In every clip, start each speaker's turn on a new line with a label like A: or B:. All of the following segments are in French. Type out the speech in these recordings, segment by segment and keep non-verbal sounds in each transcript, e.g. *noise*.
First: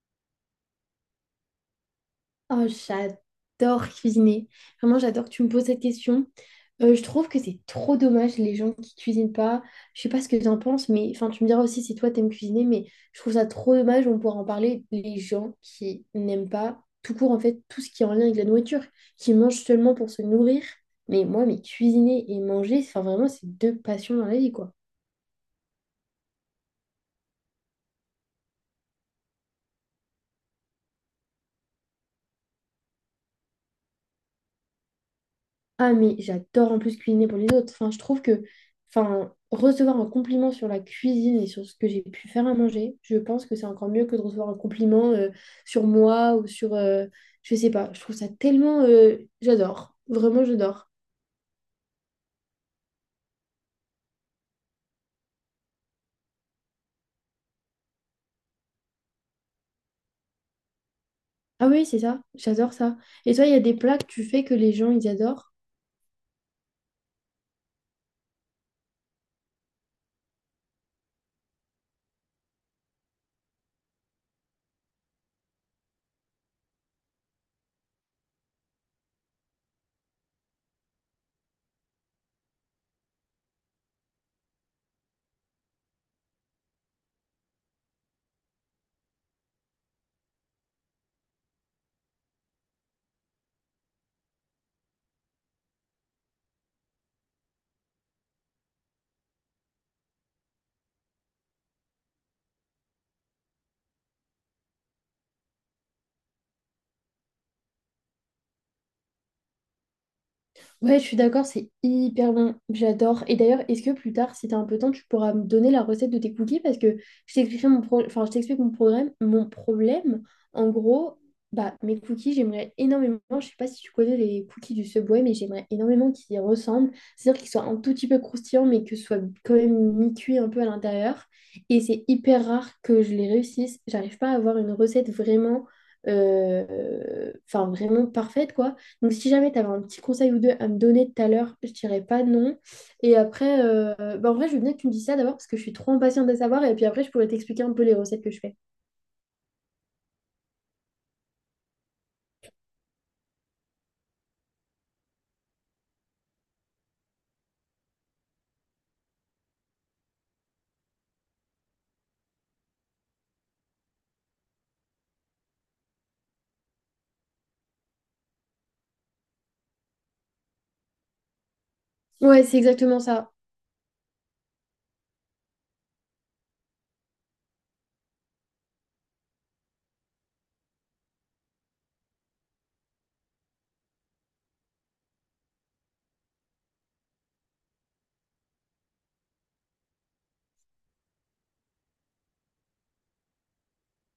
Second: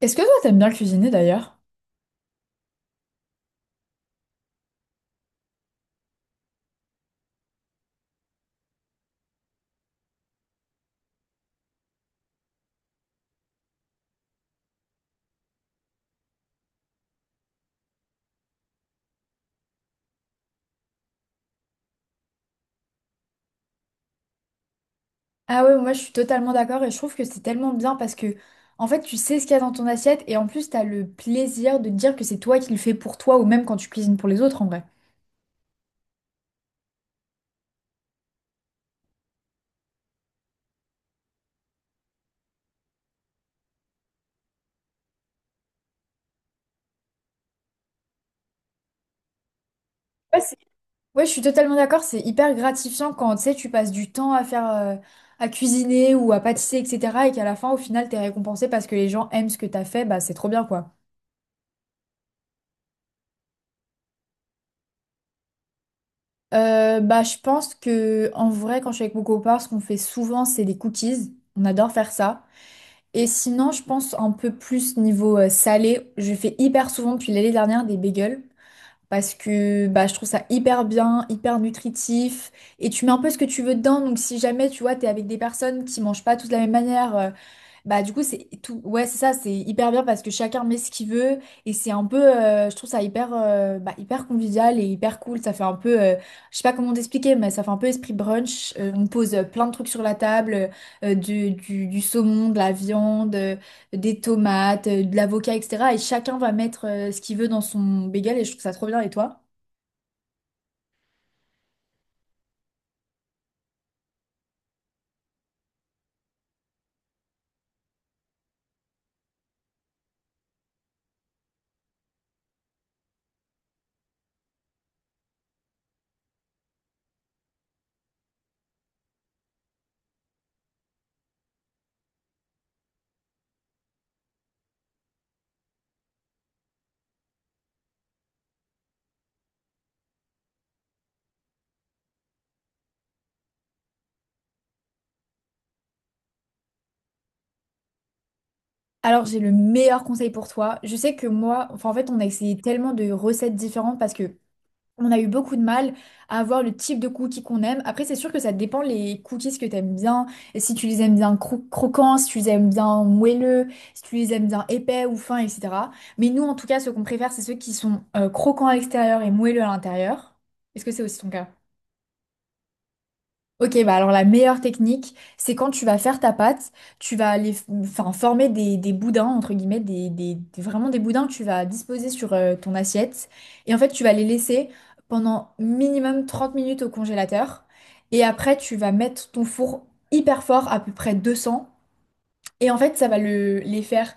A: Est-ce que toi, t'aimes bien cuisiner d'ailleurs?
B: Oh, j'adore cuisiner. Vraiment, j'adore que tu me poses cette question. Je trouve que c'est trop dommage les gens qui cuisinent pas. Je sais pas ce que tu en penses, mais enfin, tu me diras aussi si toi t'aimes cuisiner, mais je trouve ça trop dommage. On pourra en parler. Les gens qui n'aiment pas tout court en fait tout ce qui est en lien avec la nourriture, qui mangent seulement pour se nourrir. Mais cuisiner et manger, enfin vraiment, c'est deux passions dans la vie, quoi.
A: Ah ouais, moi je suis totalement d'accord et je trouve que c'est tellement bien parce que en fait tu sais ce qu'il y a dans ton assiette et en plus t'as le plaisir de te dire que c'est toi qui le fais pour toi ou même quand tu cuisines pour les autres en vrai.
B: Ah, mais j'adore en plus cuisiner pour les autres. Enfin, je trouve que enfin, recevoir un compliment sur la cuisine et sur ce que j'ai pu faire à manger, je pense que c'est encore mieux que de recevoir un compliment sur moi ou sur... je sais pas, je trouve ça tellement... j'adore,
A: Ouais,
B: vraiment
A: c'est-
B: j'adore.
A: ouais, je suis totalement d'accord, c'est hyper gratifiant quand tu sais tu passes du temps à faire à cuisiner ou à pâtisser etc. Et qu'à la fin au final t'es récompensé parce que les gens aiment ce que t'as fait, bah c'est trop bien quoi.
B: Ah oui, c'est ça, j'adore ça. Et toi, il y a des plats que tu fais que les gens, ils adorent?
A: Bah je pense que en vrai quand je suis avec mon copain ce qu'on fait souvent c'est des cookies, on adore faire ça. Et sinon, je pense un peu plus niveau salé. Je fais hyper souvent depuis l'année dernière des bagels parce que bah, je trouve ça hyper bien, hyper nutritif. Et tu mets un peu ce que tu veux dedans. Donc si jamais tu vois, t'es avec des personnes qui mangent pas toutes de la même manière, bah du coup c'est tout ouais c'est ça c'est hyper bien parce que chacun met ce qu'il veut et c'est un peu je trouve ça hyper bah, hyper convivial et hyper cool, ça fait un peu je sais pas comment t'expliquer mais ça fait un peu esprit brunch. On pose plein de trucs sur la table , du saumon, de la viande, des tomates, de l'avocat etc. et chacun va mettre ce qu'il veut dans son bagel et je trouve ça trop bien, et toi?
B: Ouais, je suis d'accord, c'est hyper bon. J'adore. Et d'ailleurs, est-ce que plus tard, si t'as un peu de temps, tu pourras me donner la recette de tes cookies? Parce que je t'expliquerai mon pro- enfin, je t'explique mon programme, mon problème. En gros, bah, mes cookies, j'aimerais énormément. Je sais pas si tu connais les cookies du Subway, mais j'aimerais énormément qu'ils y ressemblent. C'est-à-dire qu'ils soient un tout petit peu croustillants, mais que ce soit quand même mi-cuit un peu à l'intérieur. Et c'est hyper rare que je les réussisse. J'arrive pas à avoir une recette vraiment, enfin, vraiment parfaite, quoi. Donc, si jamais tu avais un petit conseil ou deux à me donner tout à l'heure, je dirais pas non. Et après, bah, en vrai, je veux bien que tu me dises ça d'abord parce que je suis trop impatiente de savoir. Et puis après, je pourrais t'expliquer un peu les recettes que je fais.
A: Alors j'ai le meilleur conseil pour toi, je sais que moi enfin en fait on a essayé tellement de recettes différentes parce que On a eu beaucoup de mal à avoir le type de cookies qu'on aime. Après, c'est sûr que ça dépend les cookies que tu aimes bien. Et si tu les aimes bien croquants, si tu les aimes bien moelleux, si tu les aimes bien épais ou fins, etc. Mais nous, en tout cas, ce qu'on préfère, c'est ceux qui sont croquants à l'extérieur et moelleux à l'intérieur. Est-ce que c'est aussi ton cas?
B: Ouais, c'est exactement ça.
A: Ok, bah alors la meilleure technique, c'est quand tu vas faire ta pâte, tu vas aller enfin, former des boudins, entre guillemets, vraiment des boudins que tu vas disposer sur ton assiette. Et en fait, tu vas les laisser pendant minimum 30 minutes au congélateur. Et après, tu vas mettre ton four hyper fort, à peu près 200. Et en fait, ça va les faire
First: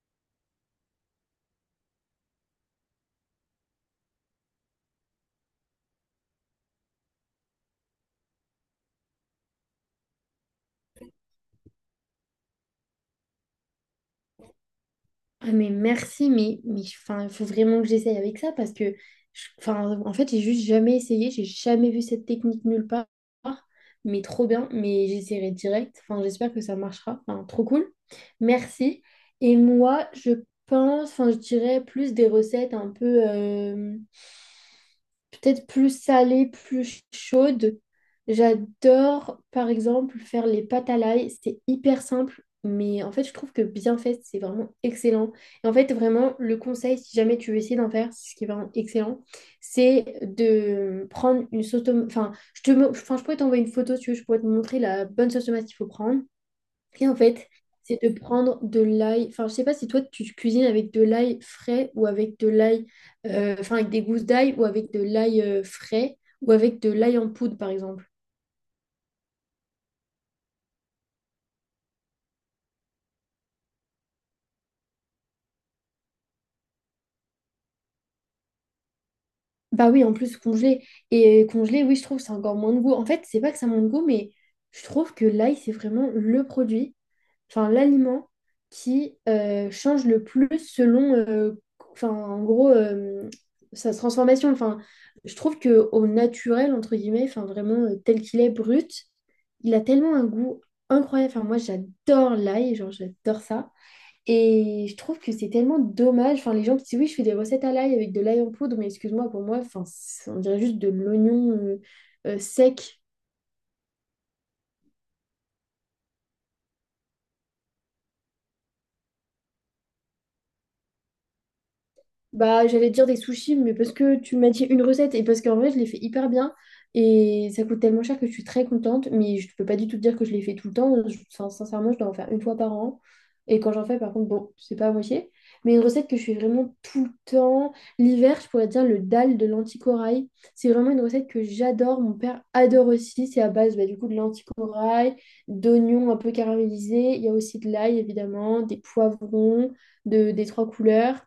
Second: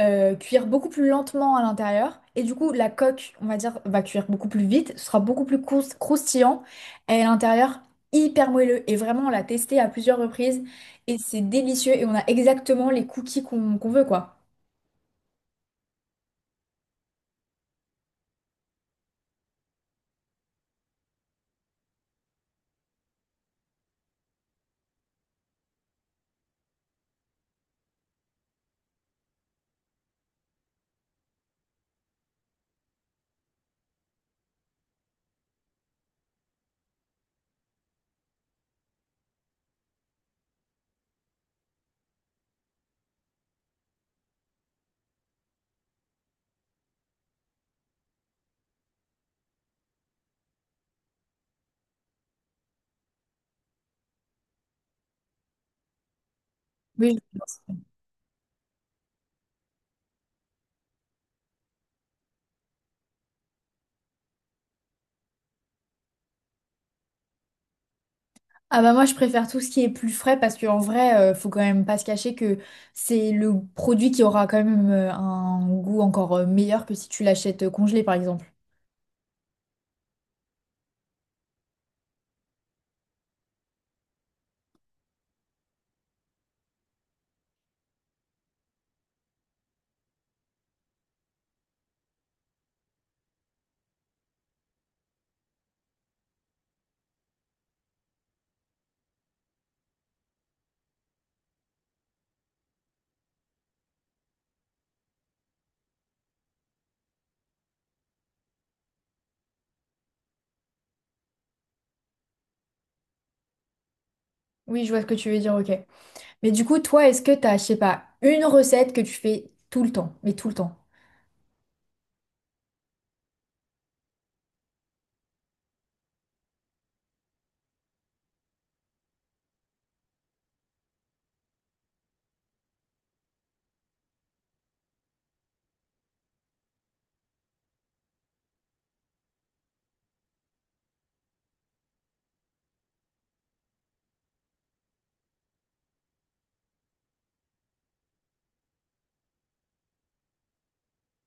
A: cuire beaucoup plus lentement à l'intérieur. Et du coup, la coque, on va dire, va cuire beaucoup plus vite, ce sera beaucoup plus croustillant. Et à l'intérieur, hyper moelleux. Et vraiment, on l'a testé à plusieurs reprises. Et c'est délicieux. Et on a exactement les cookies qu'on veut, quoi.
B: Ah, mais merci, mais enfin, il faut vraiment que j'essaye avec ça parce que, enfin, en fait, j'ai juste jamais essayé. J'ai jamais vu cette technique nulle part. Mais trop bien. Mais j'essaierai direct. Enfin, j'espère que ça marchera. Enfin, trop cool. Merci. Et moi, je pense, enfin, je dirais plus des recettes un peu. Peut-être plus salée, plus chaude. J'adore, par exemple, faire les pâtes à l'ail. C'est hyper simple, mais en fait, je trouve que bien fait, c'est vraiment excellent. Et en fait, vraiment, le conseil, si jamais tu veux essayer d'en faire, c'est ce qui est vraiment excellent, c'est de prendre une sauce tomate. Enfin, enfin, je pourrais t'envoyer une photo, si tu veux, je pourrais te montrer la bonne sauce tomate qu'il faut prendre. Et
A: Oui,
B: en
A: je
B: fait,
A: pense.
B: c'est de prendre de l'ail. Enfin, je sais pas si toi tu cuisines avec de l'ail frais ou avec de l'ail, enfin avec des gousses d'ail ou avec de l'ail frais ou avec de l'ail en poudre par exemple.
A: Ah bah moi je préfère tout ce qui est plus frais parce qu'en vrai faut quand même pas se cacher que c'est le produit qui aura quand même un goût encore meilleur que si tu l'achètes congelé par exemple.
B: Bah oui, en plus congelé. Et congelé, oui, je trouve que c'est encore moins de goût. En fait, c'est pas que ça manque de goût, mais je trouve que l'ail, c'est vraiment le produit, enfin l'aliment qui change le plus selon, enfin en gros, sa transformation. Enfin, je trouve que au naturel, entre guillemets, enfin vraiment tel qu'il est brut, il a tellement un goût incroyable. Enfin, moi, j'adore l'ail, genre j'adore ça. Et je trouve que c'est tellement dommage. Enfin, les gens qui disent oui, je fais des recettes à l'ail avec de l'ail en poudre, mais excuse-moi, pour moi, enfin, c'est- on dirait juste de l'oignon sec.
A: Oui, je vois ce que tu veux dire, ok. Mais du coup, toi, est-ce que t'as, je sais pas, une recette que tu fais tout le temps, mais tout le temps?
B: Bah, j'allais dire des sushis, mais parce que tu m'as dit une recette et parce qu'en vrai, je les fais hyper bien et ça coûte tellement cher que je suis très contente, mais je peux pas du tout te dire que je les fais tout le temps. Enfin, sincèrement, je dois en faire une fois par an. Et quand j'en fais, par contre, bon, c'est pas à moitié. Mais une recette que je fais vraiment tout le temps. L'hiver, je pourrais dire le dalle de l'anticorail. C'est vraiment une recette que j'adore. Mon père adore aussi. C'est à base, bah, du coup, de l'anticorail, d'oignons un peu caramélisés. Il y a aussi de l'ail, évidemment, des poivrons des trois couleurs.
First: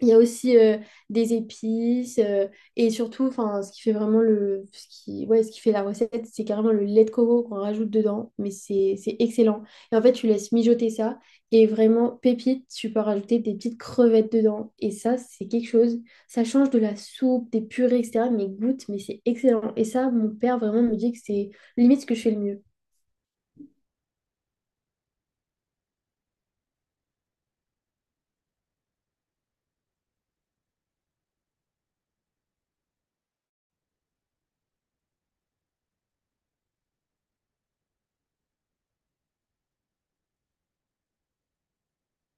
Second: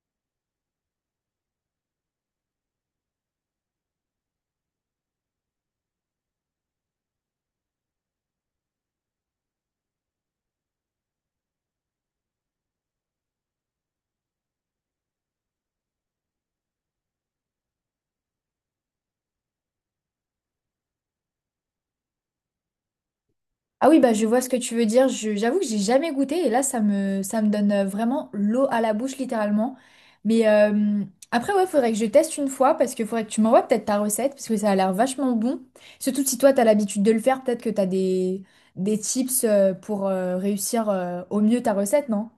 B: Il y a aussi des épices et surtout, enfin, ce qui, ouais, ce qui fait la recette, c'est carrément le lait de coco qu'on rajoute dedans, mais c'est excellent. Et en fait, tu laisses mijoter ça et vraiment pépite, tu peux rajouter des petites crevettes dedans et ça, c'est quelque chose. Ça change de la soupe, des purées, etc. Mais goûte, mais c'est excellent. Et ça, mon père vraiment me dit que c'est limite ce que je fais le mieux.
A: Ah oui, bah je vois ce que tu veux dire. J'avoue que j'ai jamais goûté et là, ça me donne vraiment l'eau à la bouche, littéralement. Mais après, ouais, faudrait que je teste une fois parce que faudrait que tu m'envoies peut-être ta recette parce que ça a l'air vachement bon. Surtout si toi, t'as l'habitude de le faire, peut-être que t'as des tips pour réussir au mieux ta recette, non?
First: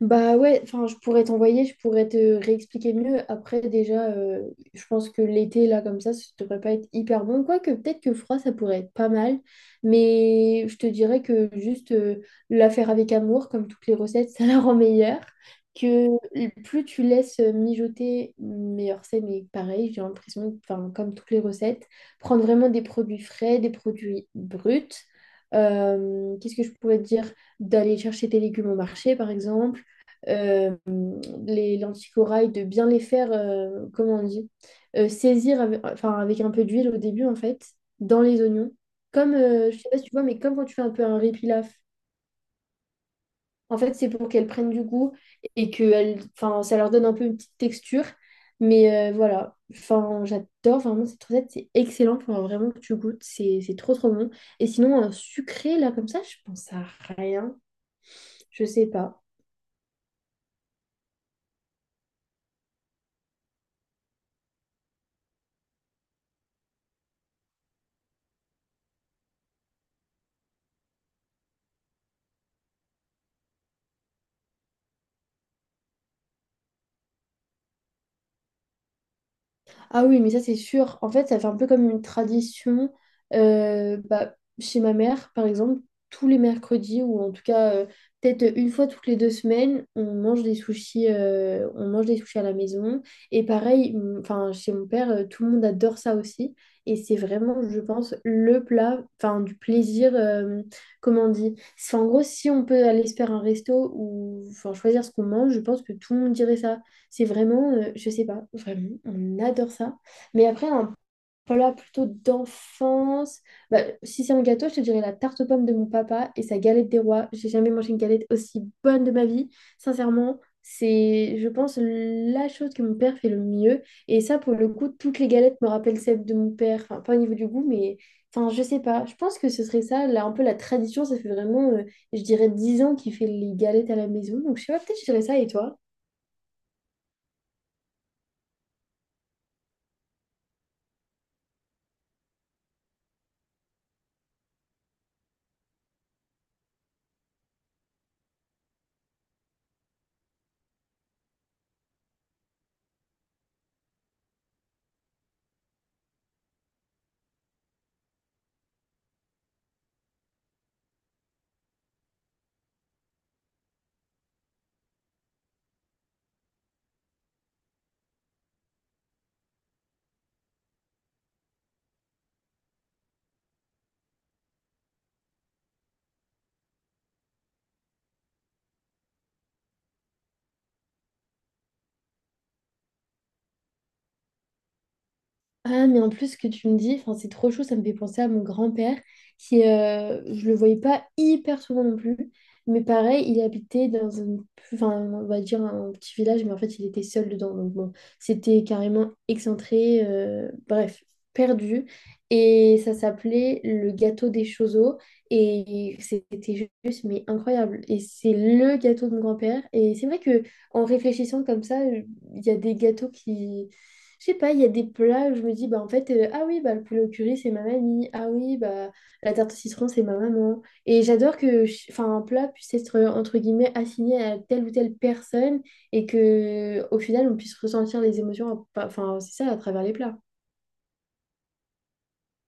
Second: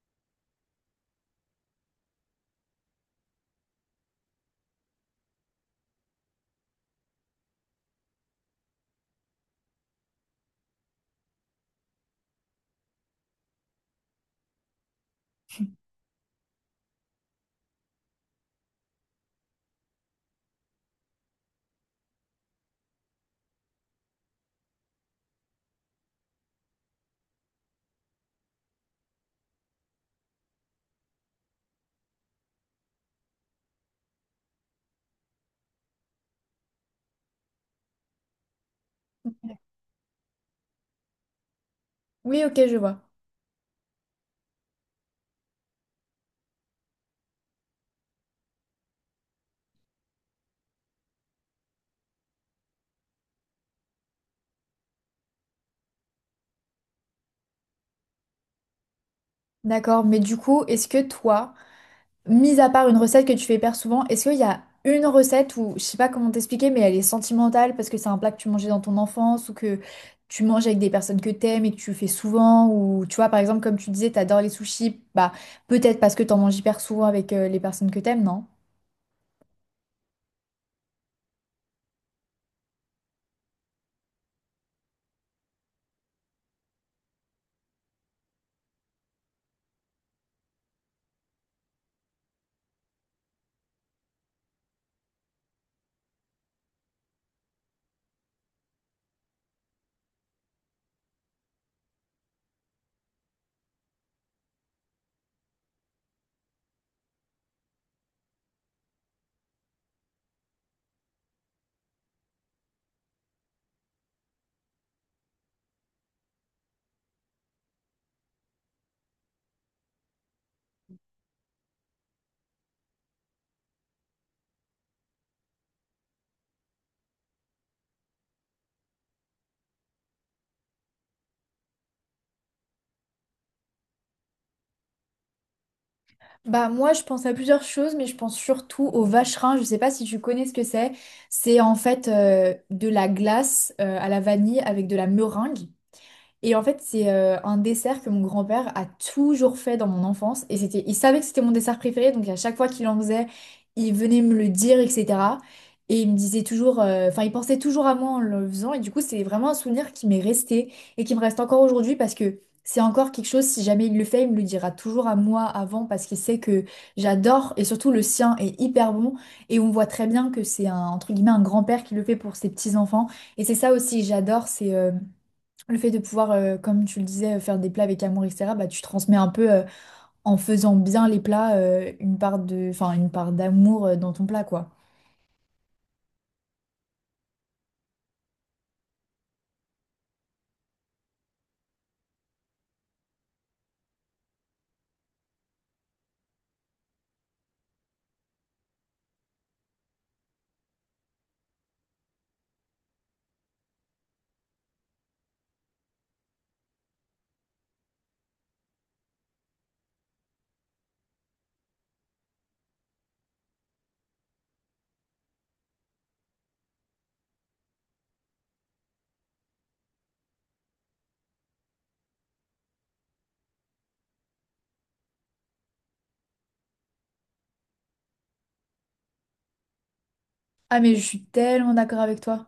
B: Bah ouais, enfin je pourrais t'envoyer, je pourrais te réexpliquer mieux. Après déjà, je pense que l'été là comme ça devrait pas être hyper bon. Quoique peut-être que froid, ça pourrait être pas mal. Mais je te dirais que juste la faire avec amour, comme toutes les recettes, *laughs* ça la rend meilleure. Que plus tu laisses mijoter, meilleur c'est. Mais pareil, j'ai l'impression, enfin comme toutes les recettes, prendre vraiment des produits frais, des produits bruts. Qu'est-ce que je pourrais te dire? D'aller chercher tes légumes au marché, par exemple, euh, les lentilles de bien les faire, comment on dit, saisir avec, enfin, avec un peu d'huile au début, en fait, dans les oignons. Comme, je sais pas si tu vois, mais comme quand tu fais un peu un riz pilaf.
A: Oui, ok, je vois.
B: En fait, c'est pour qu'elles prennent du goût et que enfin, ça leur donne un peu une petite texture. Mais voilà, enfin, j'adore vraiment cette recette, c'est excellent, faut vraiment que tu goûtes, c'est trop bon. Et sinon, un sucré, là, comme ça, je pense à rien, je sais pas.
A: D'accord, mais du coup, est-ce que toi, mis à part une recette que tu fais hyper souvent, est-ce qu'il y a une recette où, je sais pas comment t'expliquer, mais elle est sentimentale parce que c'est un plat que tu mangeais dans ton enfance ou que tu manges avec des personnes que t'aimes et que tu fais souvent ou tu vois, par exemple, comme tu disais, t'adores les sushis, bah peut-être parce que t'en manges hyper souvent avec les personnes que t'aimes, non?
B: Ah oui, mais ça c'est sûr. En fait, ça fait un peu comme une tradition bah, chez ma mère, par exemple, tous les mercredis, ou en tout cas peut-être une fois toutes les deux semaines, on mange des sushis, on mange des sushis à la maison. Et pareil, enfin, chez mon père, tout le monde adore ça aussi. Et c'est vraiment, je pense, le plat, enfin, du plaisir, comment on dit. En gros, si on peut aller se faire un resto ou enfin, choisir ce qu'on mange, je pense que tout le monde dirait ça. C'est vraiment, je sais pas, vraiment, on adore ça. Mais après, un plat plutôt d'enfance. Bah, si c'est un gâteau, je te dirais la tarte aux pommes de mon papa et sa galette des rois. J'ai jamais mangé une galette aussi bonne de ma vie. Sincèrement, c'est, je pense, la chose que mon père fait le mieux. Et ça, pour le coup, toutes les galettes me rappellent celles de mon père. Enfin, pas au niveau du goût, mais enfin, je sais pas. Je pense que ce serait ça, là, un peu la tradition. Ça fait vraiment, je dirais, 10 ans qu'il fait les galettes à la maison. Donc, je sais pas, peut-être je dirais ça. Et toi?
A: Bah moi je pense à plusieurs choses mais je pense surtout au vacherin, je sais pas si tu connais ce que c'est. C'est en fait de la glace à la vanille avec de la meringue. Et en fait, c'est un dessert que mon grand-père a toujours fait dans mon enfance. Et c'était, il savait que c'était mon dessert préféré, donc à chaque fois qu'il en faisait, il venait me le dire, etc. Et il me disait toujours, enfin, il pensait toujours à moi en le faisant. Et du coup, c'est vraiment un souvenir qui m'est resté et qui me reste encore aujourd'hui parce que c'est encore quelque chose, si jamais il le fait, il me le dira toujours à moi avant parce qu'il sait que j'adore et surtout le sien est hyper bon. Et on voit très bien que c'est un, entre guillemets, un grand-père qui le fait pour ses petits-enfants. Et c'est ça aussi que j'adore, c'est... le fait de pouvoir, comme tu le disais, faire des plats avec amour, etc., bah, tu transmets un peu, en faisant bien les plats, une part de, enfin, une part d'amour, dans ton plat, quoi.
B: Ah, mais en plus, ce que tu me dis, enfin, c'est trop chaud, ça me fait penser à mon grand-père, qui, je le voyais pas hyper souvent non plus, mais pareil, il habitait dans un, enfin, on va dire un petit village, mais en fait, il était seul dedans, donc bon, c'était carrément excentré, bref, perdu, et ça s'appelait le gâteau des Chozos, et c'était juste, mais incroyable, et c'est le gâteau de mon grand-père, et c'est vrai que en réfléchissant comme ça, il y a des gâteaux qui je sais pas, il y a des plats où je me dis, bah en fait, ah oui, bah le poulet au curry, c'est ma mamie. Ah oui, bah la tarte au citron, c'est ma maman. Et j'adore que enfin, un plat puisse être, entre guillemets, assigné à telle ou telle personne et que au final, on puisse ressentir les émotions, enfin, c'est ça, à travers les plats.
A: Ah, mais je suis tellement d'accord avec toi.